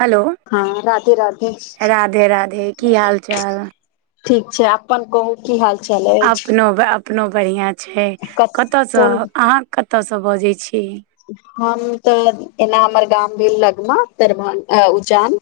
hello हँ राधे राधे राधे राधे की हाल चाल ठीक छै अप अपन कहुँ की हाल चाल अइ अपनो अपनो बढ़िआँ छै कत कतयसँ कोन अहाँ कतयसँ बजैत छी हम तऽ एना हमर गाम भेल लगमा दरभ उज्जैान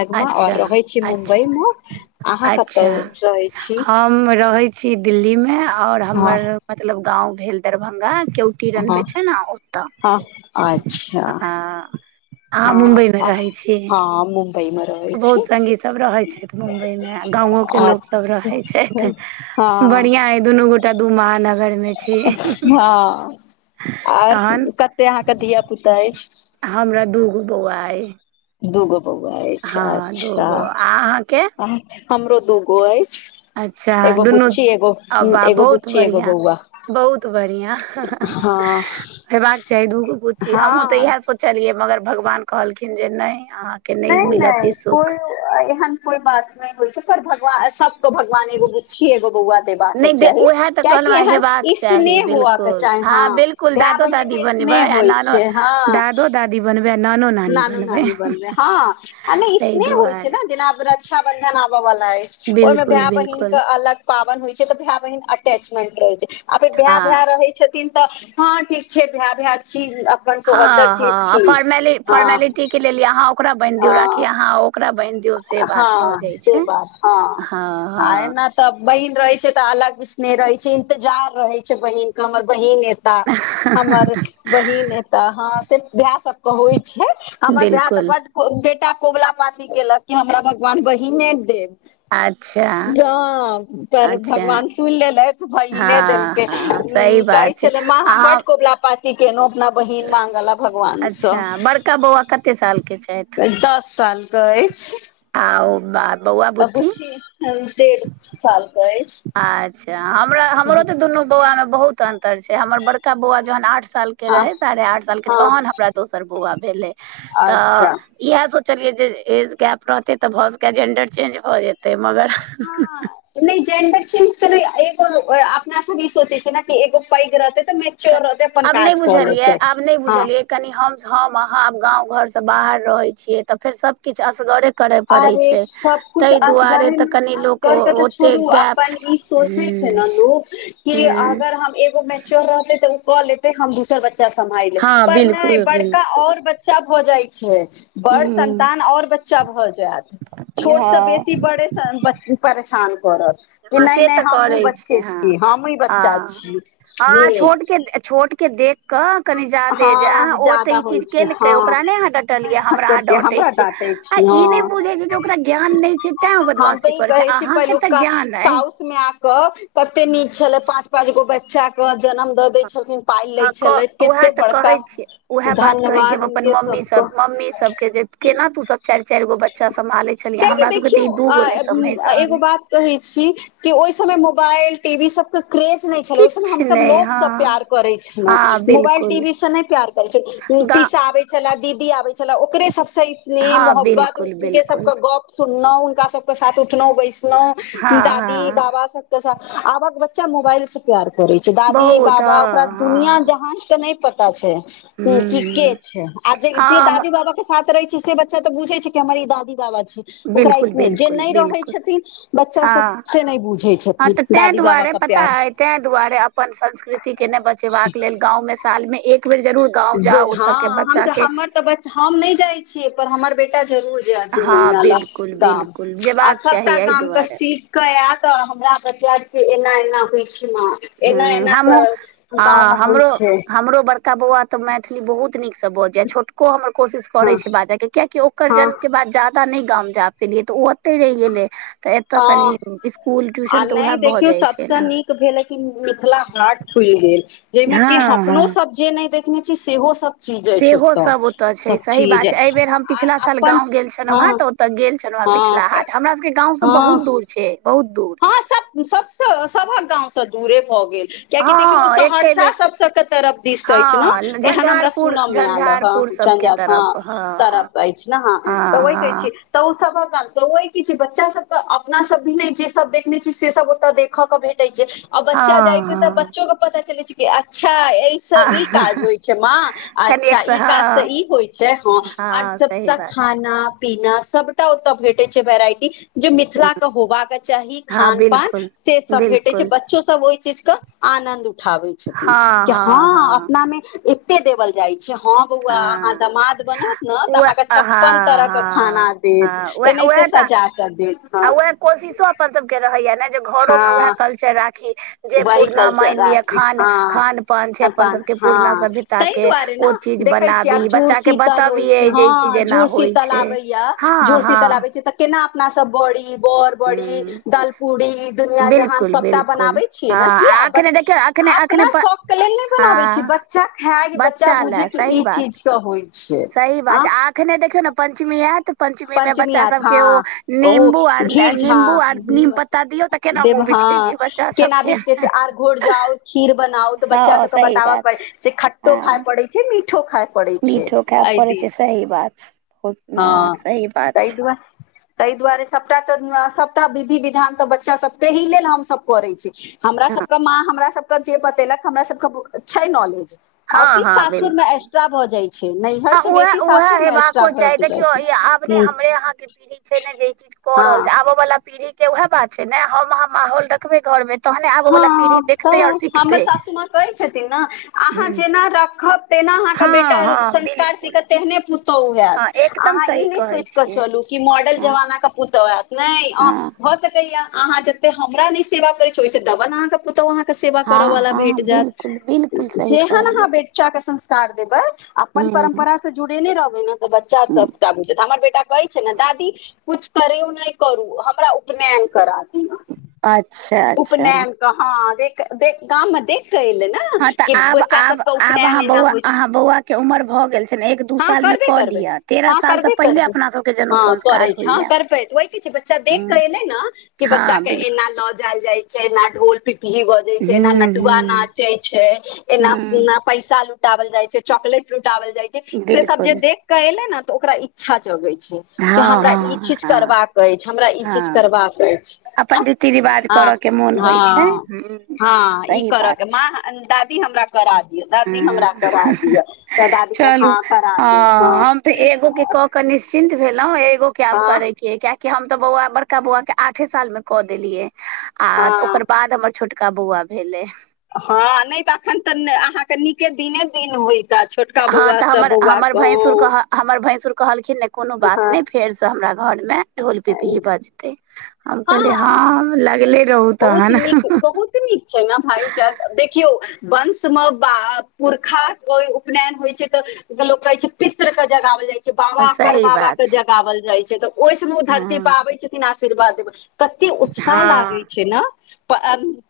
लग में अच्छा और रहै छी अच्छा मुम्बई में अहाँ कतौ अच्छा रहै छी हम रहै छी दिल्ली में आओर हँ हमर मतलब गाँव भेल दरभङ्गा केओ रन बे हँ छै ने ओतऽ हँ अच्छा ह अहाँ मुम्बईमें रहैत छीय आ पहिम बहुत सङ्गीत सब रहै छथि मुम्बइमे आ गामोके हँ लोकसब रहै छथि बढ़िआं हँ हइ दुनू गोटा दू महानगर में छी आर तहन कते अहाँके धिया पुता अछि हमरा दूगो बौआ अइ दूगो बौआ अछि हँ अच्छा दूगो आ अहाँके हमरो दूगो अछि अच्छा एगो दुनू बुच्ची एगो वाह एगो बहुत बुच्ची एगो बढ़िआँ बौआ बहुत बढ़िया हँ होेबाक चाही दूगो पु हमहहुँ तऽ हँ इएह सोच चलियै मगर भगवान कहलखिन जे नय अहाँ नय नय कोइ एहन कोइ बात नय होइ छै पर भगवान सबक भगवान एगो पुछि एगो बौआ देबाकाे नहि दे चाही उएह तऽ कियैकि कहलहुँ एहन हेबाक इसने चाही हुआ के बिलकुल चाही हँ बिलकुल भाय दादो बहिन दादी में इसने होइ छै हँ दऽ बनबै एना नन नन बन हँ ई ताहि स्नेह होइ छय दुआरे ने जेनारा शक्षा बंधन आबऽ बला आइछ ओहि में बिलकुल भाय बहिनक बिलकुल के अलग पावन होइ छै तऽ भाय बहिन अटैचमेंट रहै छै आ फ़ेर भाय हँ भाय रहै छै छथिन तऽ हँ ठीक छै भाय भाय छी अपन सोहदर हँ छी हँ छी फोर्म हँ फोर्मेलिटी के लेल अहाँ ओकरा बान्हि दियऔ हँ राखी अहाँ ओकरा बान्हि दिय हँ से बात हँ आय न तब बहिन रहे छै तऽ अलग विसनेह रहे छै इंतजार रहे छै बहिन के हमर बहिन ए तऽ हमर बहिन ए तऽ हँ से भाय सबके होइ छै हमर भाय तऽ बिलकुल बड बेटा कबुला पात केलक कऽ हमरा भगवान बहिने दे अच्छा ज पर अच्छा भगवान सुनि लेलै तऽ बहिने हँ देलकै हँ सही उ कहै बात छै छलै माँ हम अहाँ बड कबला पाती केेलौं अपना बहिन मंगला भगवानस अच्छा बड़का बौआ कते साल के छथि दस साल कह अछि आ बात अगू छी देढ़ साल कहै अच्छा हमरा हमरो तऽ दुनू बौआ में बहुत तऽ अंतर छै हमर बड़का बौआ जहन आठ साल के हँ रहे साढ़े आठ साल के हँ तहन हमरा दोसर बौआ भेले तऽ अच्छा इह सोचलिये जे एज गैप रहते ते भए सक जेंडर चेंज भए जेते मगर हँ नइ जेंडर एगो अपनासँ भी सोचै छै ने एगो पैघ रहतै तऽ मैच्योर रहतै अपन आब नइ काज कऽ बुझलियै लेतै आब नहि हँ बुझलियै कनि हम हम अहाँब गाँव घर से बाहर रहै छियै तऽ फेर सब किछ असगरे करय पड़ै अरे छै सबकुछ तहि दुआरे असगरे तऽ मे कनि लोक असगर के तऽ छोड़ू ओतेक गैप अपन ई सोचें छै ने ह लोग कि अगर हम एगो केओ रहितै तऽ ओ क लेते हम दोसर बच्चा सम्भाल लेब हँ पर नइ बिलकुल बड़का बिलकुल और बचा बच्चा भऽ जाइ छै ह बड़ संन्तान और बच्चा भऽ जा तऽ छोट से हँ बेसी बड़े परेशान करत कि हँ नहि से नहि तऽ हमहुँ करैत छै बच्चे हं छी हमही बच्चा हं छी ह हं छोटके छोटके देख की कनि जादे जे अहाँ हँ ओ जादा तऽ ई होइ चीज छै केलकै हँ ओकरा नहि अहाँ डाँटलियै हमरा अहाँ करके डाँटैत हमरा डाँटे छियै आ छी ई नइ हँ बुझै छै जे ओकरा ज्ञान नइ छै तैं ओ हम तऽ बदमाशी ई करै छै कहै अहाँके तऽ ज्ञान अइ के कते नीक छलै पाँच पाँच गो बच्चा के जनम दऽ दै छलिन पाइ लै हँ कह छलथि उएह तऽ कहे छियै उएह बात कहे छीयै हम अपन हुनके मम्मी सबके सब मम्मी सबके जे केना तू सब चाइर चाइर गो बच्चा सम्हाले छलियह कियाकि हमरा सबके तऽ ई दू गो नइ सम्हि देखियौ रहल एगो अे बात कहै छी कि ओइ समय मोबाइल टीवी सब के क्रेज नइ किछु हमस नहि लोक हँ सब प्यार करै छलहु हँ मोबाइल बिलकुल टीवी से नइ प्यार करै छल गा पीसा आबै छल छला दीदी आबै छलला ओकरे सबसँ स्नेह हँ मोहब्बत बिलकुल बिलकुल सबके गप सुनलहुं हुनका सबके साथ उठलहुं हँ बैसलहु दादी हँ बाबा सब कै आबक बच्चा मोबाइल से प्यार करै छै दादी बहुत बाबा ओकरा दुनिया हँ जहान के नइ पता छै ह क के हँ ह छै आ जे जे हँ दादी बाबा के साथ रहै छी से बच्चा तऽ बुझे छै अरी ई दादी बाबा छै ओकरा बिलकुल इसने जे बिलकुल नहि रहै बिलकुल छथिन बच्चा सब से नइ बुझै छथिन तां दादी दुआरे बाबा के पता प्यार अइ तें दुआरे अपन संस्कृति के नइ बचेबाक लेल गाँवमें साल में एक बेर जरूर गाँव जाउ ह ओतऽ के बच्चा के हमर तऽ हम नइ जाय छियै पर हमर बेटा जरूर जे दू हँ महीना लग बिलकुल गाम बिलकुल आ जेबाक चाही सबटा एहि गाम के दुआरे सीट तैया तऽ हमरा बतियात के एना एना होइ छै ने हं हमहूं होइ हमरो छै हमरो बड़का बौआ तऽ मैथिली बहुत नीकसँ ब जाय छोटको हमर कोशिश करै हँ छै बाजयके कियैकि ओकर हँ जन्म के बाद जा नइ गाम जा पेलै त ओ कते रहि गेलै तऽ एतय कनी हँ स्कुल आ ट्यूशन तऽ नहि उएह भऽ देखियौ जाइ छै सभसँ ने नीक भेल है कि मिथिला हाट खुल गेल जइमे कि हँ अपनो हँ सब जे नइ देखने छी सेहो सब चीज अछि सेहो ओतऽ सब ओतय छै सब सही चीज बात छै एहि बेर हम पिछला साल अपन गाँव गेल छलहुँ हेँ हँ तऽ तऽ गेल छलौ हेँ हँ मिथिला हाट हमरा सबके गाँं से हँ बहुत दूर छै बहुत दूर हँ सब सबसँ सबक गाँंव से दूरे भऽ गेल कियेकि देखियऔ ओ हँ एके सहरसा बेर सब सब के तरफ दिस अछि ने हँ एहन हमरा झंझारपुर सुनऽ मे आल झंझारपुर सभके ह ह तरफ हँ तर हँ अछि ने ह तऽ हँ ओहि कहै हँ छी तऽ ओ सभक काम तऽ ओ की छै बच्चा सब के अपना सब भी नइ छै सब देखने छी से सब ओत देख के भेटय छै आ बच्चा जाइ छै तऽ हँ बच्चो के पता चलै छै अच्छा ई से ई काज हँ होइ छै माँ अच्छा कनिक ई काज से हँ ई होइ छै हँ आर जब सही तक बात छै खाना पीना सबटा ओतऽ भेटय छै वेराइटी जे मिथिला के होबाक चाही हँ खान पान बिलकुल से सब भेटै छै बच बिलकुल बच्चो सब ओहि चीज के आनन्द उठाबै छथिन कि हँ अपना में देवल जाइ हँ बौआ अहाँ हँ दमाद बनत ने तऽ उएह अहाँके हँ छप्पन तरह के खाना हँ देत हँ ए उएह नहि त उएह तऽ सजा कर दे आ उएह कोशिशो अपन सभके रहैया ने जे घरोमे उएह हँ कलचर राखी जे वही पुरना मान कल्चर लिअ आथि खान हँ खान पान छै खान अपन सबके पुरना हँ सभ्यता ताहि के दुआरे ने ओ चीज देखै छियै बनाबी आब जुड़ बच्चा के शीतल होइ छै बतबियै जे ई चीज हँ एना जुड़ होइ शीतल छै आबैया हँ जुड़ हँ शीतल आबै छै तऽ केना अपना सब बड़ी बड़ बड़ी हूँ दाल पूड़ी इ दुनिया जहान बिल्कुल सबटा बिल्कुल बनाबी हँ अखने देखियौ अखने अखने प शौक के लेल नहि बनाबै छी हँ बच्चा खाय बच्चा बुझे ले कि सही ई बात चीज होइ छै सही बात छै अखने देखियौ ने पञ्चमी एयत पञ्चमी एत हँ ओ आर घीर झा निम्बू आर नीम धन्यवाद पत्ता दियौ तऽ केना देव मुँह बिझे हँ छै बच्चा केना सबके बीज के छै आर घोर जाउ खीर बनाउ तऽ बच्चा हँ सबके सही बताबऽ बात पड़ छै जे खट्टो खाय हँ पड़े छै मीठो खाय पड़ै छै मीठो खाय पड़ै एहिदी छै सही बात ओठना हँ सही बात ताहि छै दुआरे ताहि दुआरे सबटा तऽ सबटा विधि विधान तऽ बच्चा सबके एहि लेल हमसब करै छी हमरा हँ सबके माँ हमरा सबके जे बतेलक हमरा सबके छै नॉलेज और हँ किस हँ सासुर में बिल्कुल एक्स्ट्रा भ जाय छै नैहर से बेसी सासुर मे एसट्रा भऽ जाइ कियो छै इ आब ने ह हमरे यहाँ के पीढ़ी छै ने जे ई चीज क रहल हँ छै ओ वालला पीढ़ी के वएह बात छै ने हम अहाँ माहौल देखबे घर मे तहने आबा वालला पीढ़ी हँ देखतै आओर तऽ हमर सिखतै सासू माँ कहै छथिन ने अहाँ हूँ जेना रखब तेना अहाँके बेटा हँ हँ संस्कार बिलकुल सीखत तेहने पु तौ हैत हँ एकदम अहाँ सही ई नहि कहै सोचिकऽ छियै चलू कि मॉडल हँ जमाना के पुतौ एत ने अं हँ भ सकै या अहाँ जते हमरा न सेवा करे देखियो इ स डबल [unintelligible] पुतौ अहाके सेवा करऽ हँ वलला भेट हँ बिलकुल बिलकुल जायत सही जेहन अहा कहलियै बच्चा के संस्कार देबै अपन हूँ परम्परा से जुड़ेने रहबै ने तऽ बच्चा त हूँ का बुजता हमर बेटा कहै छै ने दादी कुछ करे नहि करू हमरा उपनयन करादियो अच्छा अच्छा हँ देख देख गाम मे देख कऽ एलै ने हँ तऽ कि आब बच्चा आब सबके आब उपनयन अहाँ एना बौआ होइ छै अहाँ बौआके उमर भऽ गेल छै ने एक दू सालमे कऽ करबै लिअ तेरह हँ सालसँ करबे पहिले करबे अपना सभके जनउ हँ करै संस्कार छै हँ होइए करबै तऽ ओहि की छै बच्चा देख हूँ कऽ एलै ने कि बच्चा हँ के बिल्कुल एना ल जल जाइ छै ना ढोल पिपही भऽ जाय छै एना हुँ नटुआ हुँ नाचै छै एना पुना हुँ पैसा लुटावल जाइ छै चॉकलेट लुटावल जाइ छै से सब जे बिल्कुल देख क एले ने तऽ ओकरा इच्छा जगै छै कि हँ हमरा ई हँ चीज हँ करबाक अछि हमरा ई चीज हँ करबाक अछि अपन रीति रिवाज आ ह करयके मोन ह होइ छै हुँ हुँ हं ई सही बात करके छै माँ दादी हमरा करा दिअ दादी हमरा करा हँ दिअ तऽ दादी कह चलू हँ करा देब हँ क के निश्चित भेलहु एगो कैब करे हँ किये कि हम तऽ बौआ बड़का बौआ के आठे साल में क देलिये आ हँ ओकर बाद हमर छोट कबुआ भेलै हँ नहि तऽ अखन तऽ अहाँके नीके दिने दिन होय एक छोटका हँ बौआ तऽ से हमर बौआ हमर भैंसुर कहों कह हमर भैंसुर कहलखिन नहि कोनो बात नहि फेरसँ हमरा घरमे ढोल पिपही बजतै हम कहलिय हँ हम लगले रहू बहुत तहन नीक बहुत नीक छै भाय देखियौ वंश मे ब पुरखा उपनयन होइ छै तऽ जेकरा लोक कहै छै पित्र सँ जगावल जाइ जे बाबा पर सही बाबा बात के छै जगओल जाय छै तऽ ओहि समय ओ धरती हँ पर आबै छथिन आशीर्वाद देबै कते उत्साह लागै हँ छै न प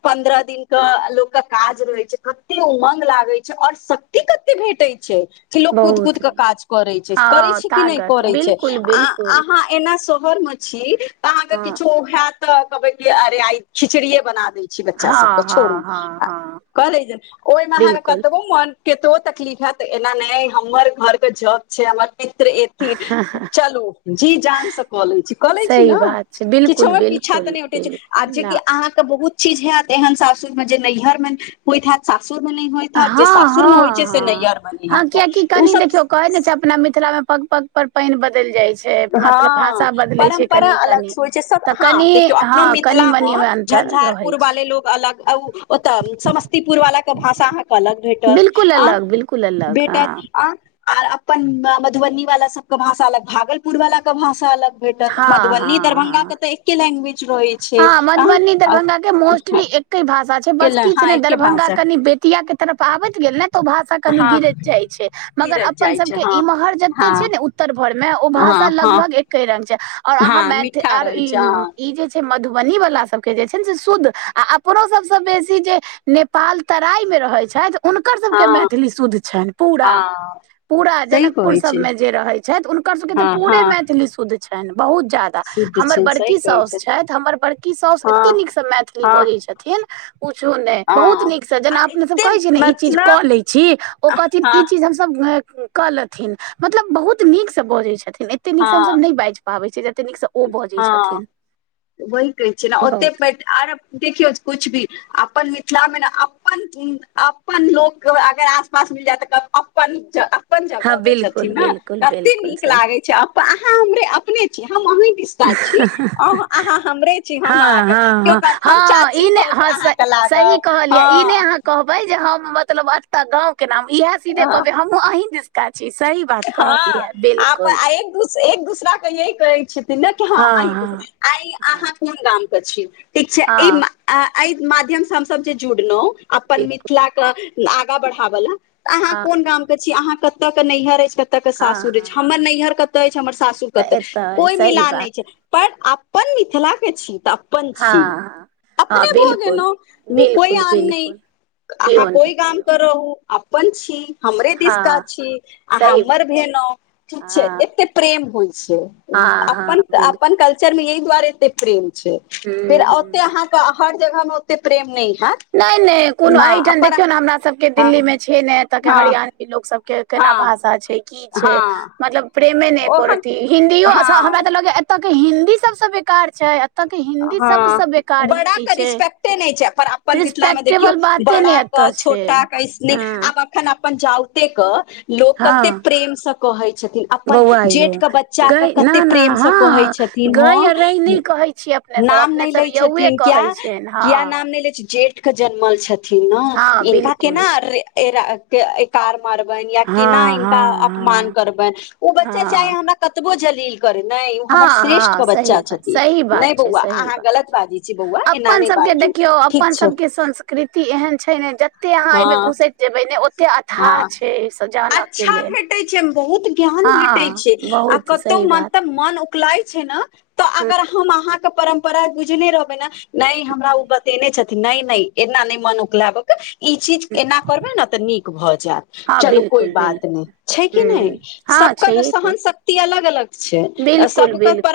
पन्द्रह दिनक के लोक के काज रहै छै कते उमङ्ग लागै छै आओर स [unintelligible] थी कते भेटै छै कि लोग कूद कूद बहुत के नीक काज करै छै करै हँ छै कि नहि तागत करै छै बिल्कुल आ बिल्कुल अहाँ एना शहर मे छी तऽ अहाँके हँ किछो हैत तऽ कहबै की अरे आइ खिचड़ीेये बना देै छी बच्चा सबके हँ छोड़ू हँ हँ आ हँ कहलै जे ओहिमे अहाँके बिल्कुल कतबो मन केतबो तकलिफ हैत तऽ एना ने हमर घरके जप छै हमर मित्र कि चलू जी जानसँ कऽ लै छी कऽ लै छी सही ने बात छै बिल्कुल छोट पीछा तऽ बिल्कुल नहि उठै छै बिल्कुल आ न जेकि अहाँके बहुत चीज हैत एहन सासुर मे जे नैहर मे होइत हैत सासुर मे नहि होइत हँ हैत जे सासुर मे होइत हँ छै से हँ नैहर मे नहि हँ होइत हैत कियकि तऽ कनि ओसभ देखियौ कहै ने छै अपना मिथिला मे पग पग पर पानि बदल जाय छै ए तऽ मतलब हँ भाषा बदलै छै परम्परा कनी कनी अलग होइ छै सब तऽ हँ कनी देखियौ अपनो हँ कनी मिथिला मे मनी ओकरा झंझारपुर वाले लोग अलग आ उ ओते समस्तीपुर वाला के भाषा अहाँ के अलग भेटत बिलकुल आ अलग बिलकुल अलग हँ भेटत आ आर अपन मधुबनी वाला सब के भाषा अलग भागलपुर वाला के भाषा अलग भेटत हँ हँ मधुबनी हँ दरभंगा के तऽ एके लैंग्वेज रहै छै हँ मधुबनी आ दरभंगा के मोस्टली एके भाषा छै बस केल किछु हँ ने एके दरभंगा भाषा कनि बे तिया के तरफ आबैत गेल ने तऽ ओ भाष कनी हँ गिरैत जाइ छै मगर कीरत अपन जाइ सब छै के हँ इम्हर हँ जते छै ने उत्तर भर मे ओ हँ भाषा हँ लगभग एके रंग छै और अहाँ हँ मैथ मिठ्ठा आर रहै ई छै हँ मधुबनी वला सबके जे छै ने से शुद्ध आ अपनो सबसँ बेसी जे नेपाल तराईमे रहै छथि हुनकर सभके हँ मैथिली शुद्ध छनि पूरा हँ पूरा सही जनकपुर कहै छै सबमे जे रहैत छथि हुनकर सभके तऽ हँ हँ पूरे मैथिली शुद्ध छनि बहुत जादा शुद्ध हमर छै सही बड़की कहै साउसु छै छथि हमर बड़की साउसु हँ एतेक नीकसँ मैथिली हँ बजै छथिन कुछो नहि बहुत हँ नीकसँ जेना आर अपने सब एते कहै छियै ने ई चीज कऽ मतलब लै छी ओ कहथिन हँ ई चीज हम कऽ लेथिन मतलब बहुत नीक से बजै छथिन एते नीक से हँ हमसब नहि बाजि छी पाबै छै जतेक नीकसँ ओ बजै हँ छथिन वही कहै छियै ने ओते बहुत आर देखियौ किछु भी अपन मिथिलामे ने अपन अपन लोक अगर आसपास मिल जाय तऽ कहत अपन अपन हँ जगह के बिल्कुल छथिन ने बिल्कुल कते बिल्कुल नीक सही लागे छै अहाँ हमरे अपने छियै हम अहीं के छी छी अहाँ हमरे छी हम हँ अहाँके हँ छी केयो हँ कहत हम हँ चाची ई ने भऽ हँ स तऽ सही लागब कहलियै ई नहि हँ अहाँ कहबै जे हम मतलब एता गाँं के नाम इएहे सीधे हँ कहबे हमहुँ अहीं दिस का छी सही बात कहलियै हँ ये आप बिल्कुल आ- एक एक दोसरा के यही कहै छथिन ने कि हँ अहींस अहीं हँ अहाँ कोन गाम के छी ठीक छै ई हँ एहि माध्यम से हमसब जे जुड़लौं अपन मि बिलकुल मिथिला के आगा बढ़ाब ले तऽ अहाँ हँ कोन गाम हँ के छी अहाँ कते के नैहर अछि कऽ के हँ सासुर रहै छै हँ हमर नैहर कतऽ अछि हमर सासू तऽ कते एतय अइ कोइ सही मिलान नहि बात छै पर अपन मिथिलाके छी तऽ अप पन हँ छी हँ हँ अपने भऽ बिलकुल गेलौं कोइ बिलकुल आन नहि बिलकुल अहाँ कियो नहि कोइ गाम कियो स रहू अपन छी हमरे नहि दिसका हँ छी अहाँ सही बात छै भेनौ ठीक छै हँ एते प्रेम होइ छै हँ हँ अपन तऽ बिलकुल अपन कल्चर मे य ही दुआरे एते प्रेम छै फेर हूँ ओते हूँ अहाँ हर जगह मे ओते प्रेम न हयैत नहि नहि कोनो एहिठाम देखियौ ने हमरा सबके हँ दिल्ली मे छै ने एतऽ के हरियाणा के लोक सभ के केना भाषा छै की छै मतलब प्रेमे नहि कर अथ हिन्दियो अच्छ हमरा हँ तऽ लगै एतऽके हिन्दी सबसँ बेकार छैऽ एतऽ के हिन्दी सबस बेकार हिन्दी छै एते नहि छै पर अपन मिथिला मे देखियौ रिस्पेक्टेबल बाते बड़ा ने क एतऽ छै छोटा कसने हँ आब अपन अखन अपन जाउते के लोक कते हँ प्रेम से कहै छथिन अपन बौआ यौ जेठ के बच्चा के गय न कते न प्रेम से कहै हँ छथिन गय आ रहि नहि हँ कहै छिए नाम नहि लै छथिन क्या हँ किया नाम जेठ के जन्मल छथिन ने हँ इनका केना बिल्कुल अरे के एकार मारबनि या केना हँ इनका अपमान हँ करबनि ओ हँ बच्चा हँ चाहे हम कतबो जलील करै नहि ओ हँ हमर श्रेष्ठ हँ के सही बच्चा बात सही छथिन बात नाए छै सही अहाँ बात गलत बाजै छी बौआ एना अपन नहि सबके बाजू देखियौ ठीक अपन छै सबके संस्कृति एहन छै ने जते अहाँ हँ एहिमे घुसैत जेबै ने ओत कते हँ अथा छै सब जानऽ के अच्छा लेल भेटै छै बहुत ज्ञान [inaudible] भेटै हँ छै आ बहुत तऽ सही कतहु बात मतलब मन उकलाय छै ने तऽ हँ अगर हम अहाँके परम्परा बुझने रहबै ने नहि हमरा ओ बतेने छथिन नहि नहि एना नहि मन उकलायबक ई चीज एना करबै ने तऽ नीक भऽ जायत हँ चलू कोइ बिल्कुल बिल्कुल बात नहि छै कि नहि हूँ हँ सबके छैहे की सहन शक्ति अलग अलग छै बिल्कुल सबके बिल्कुल पर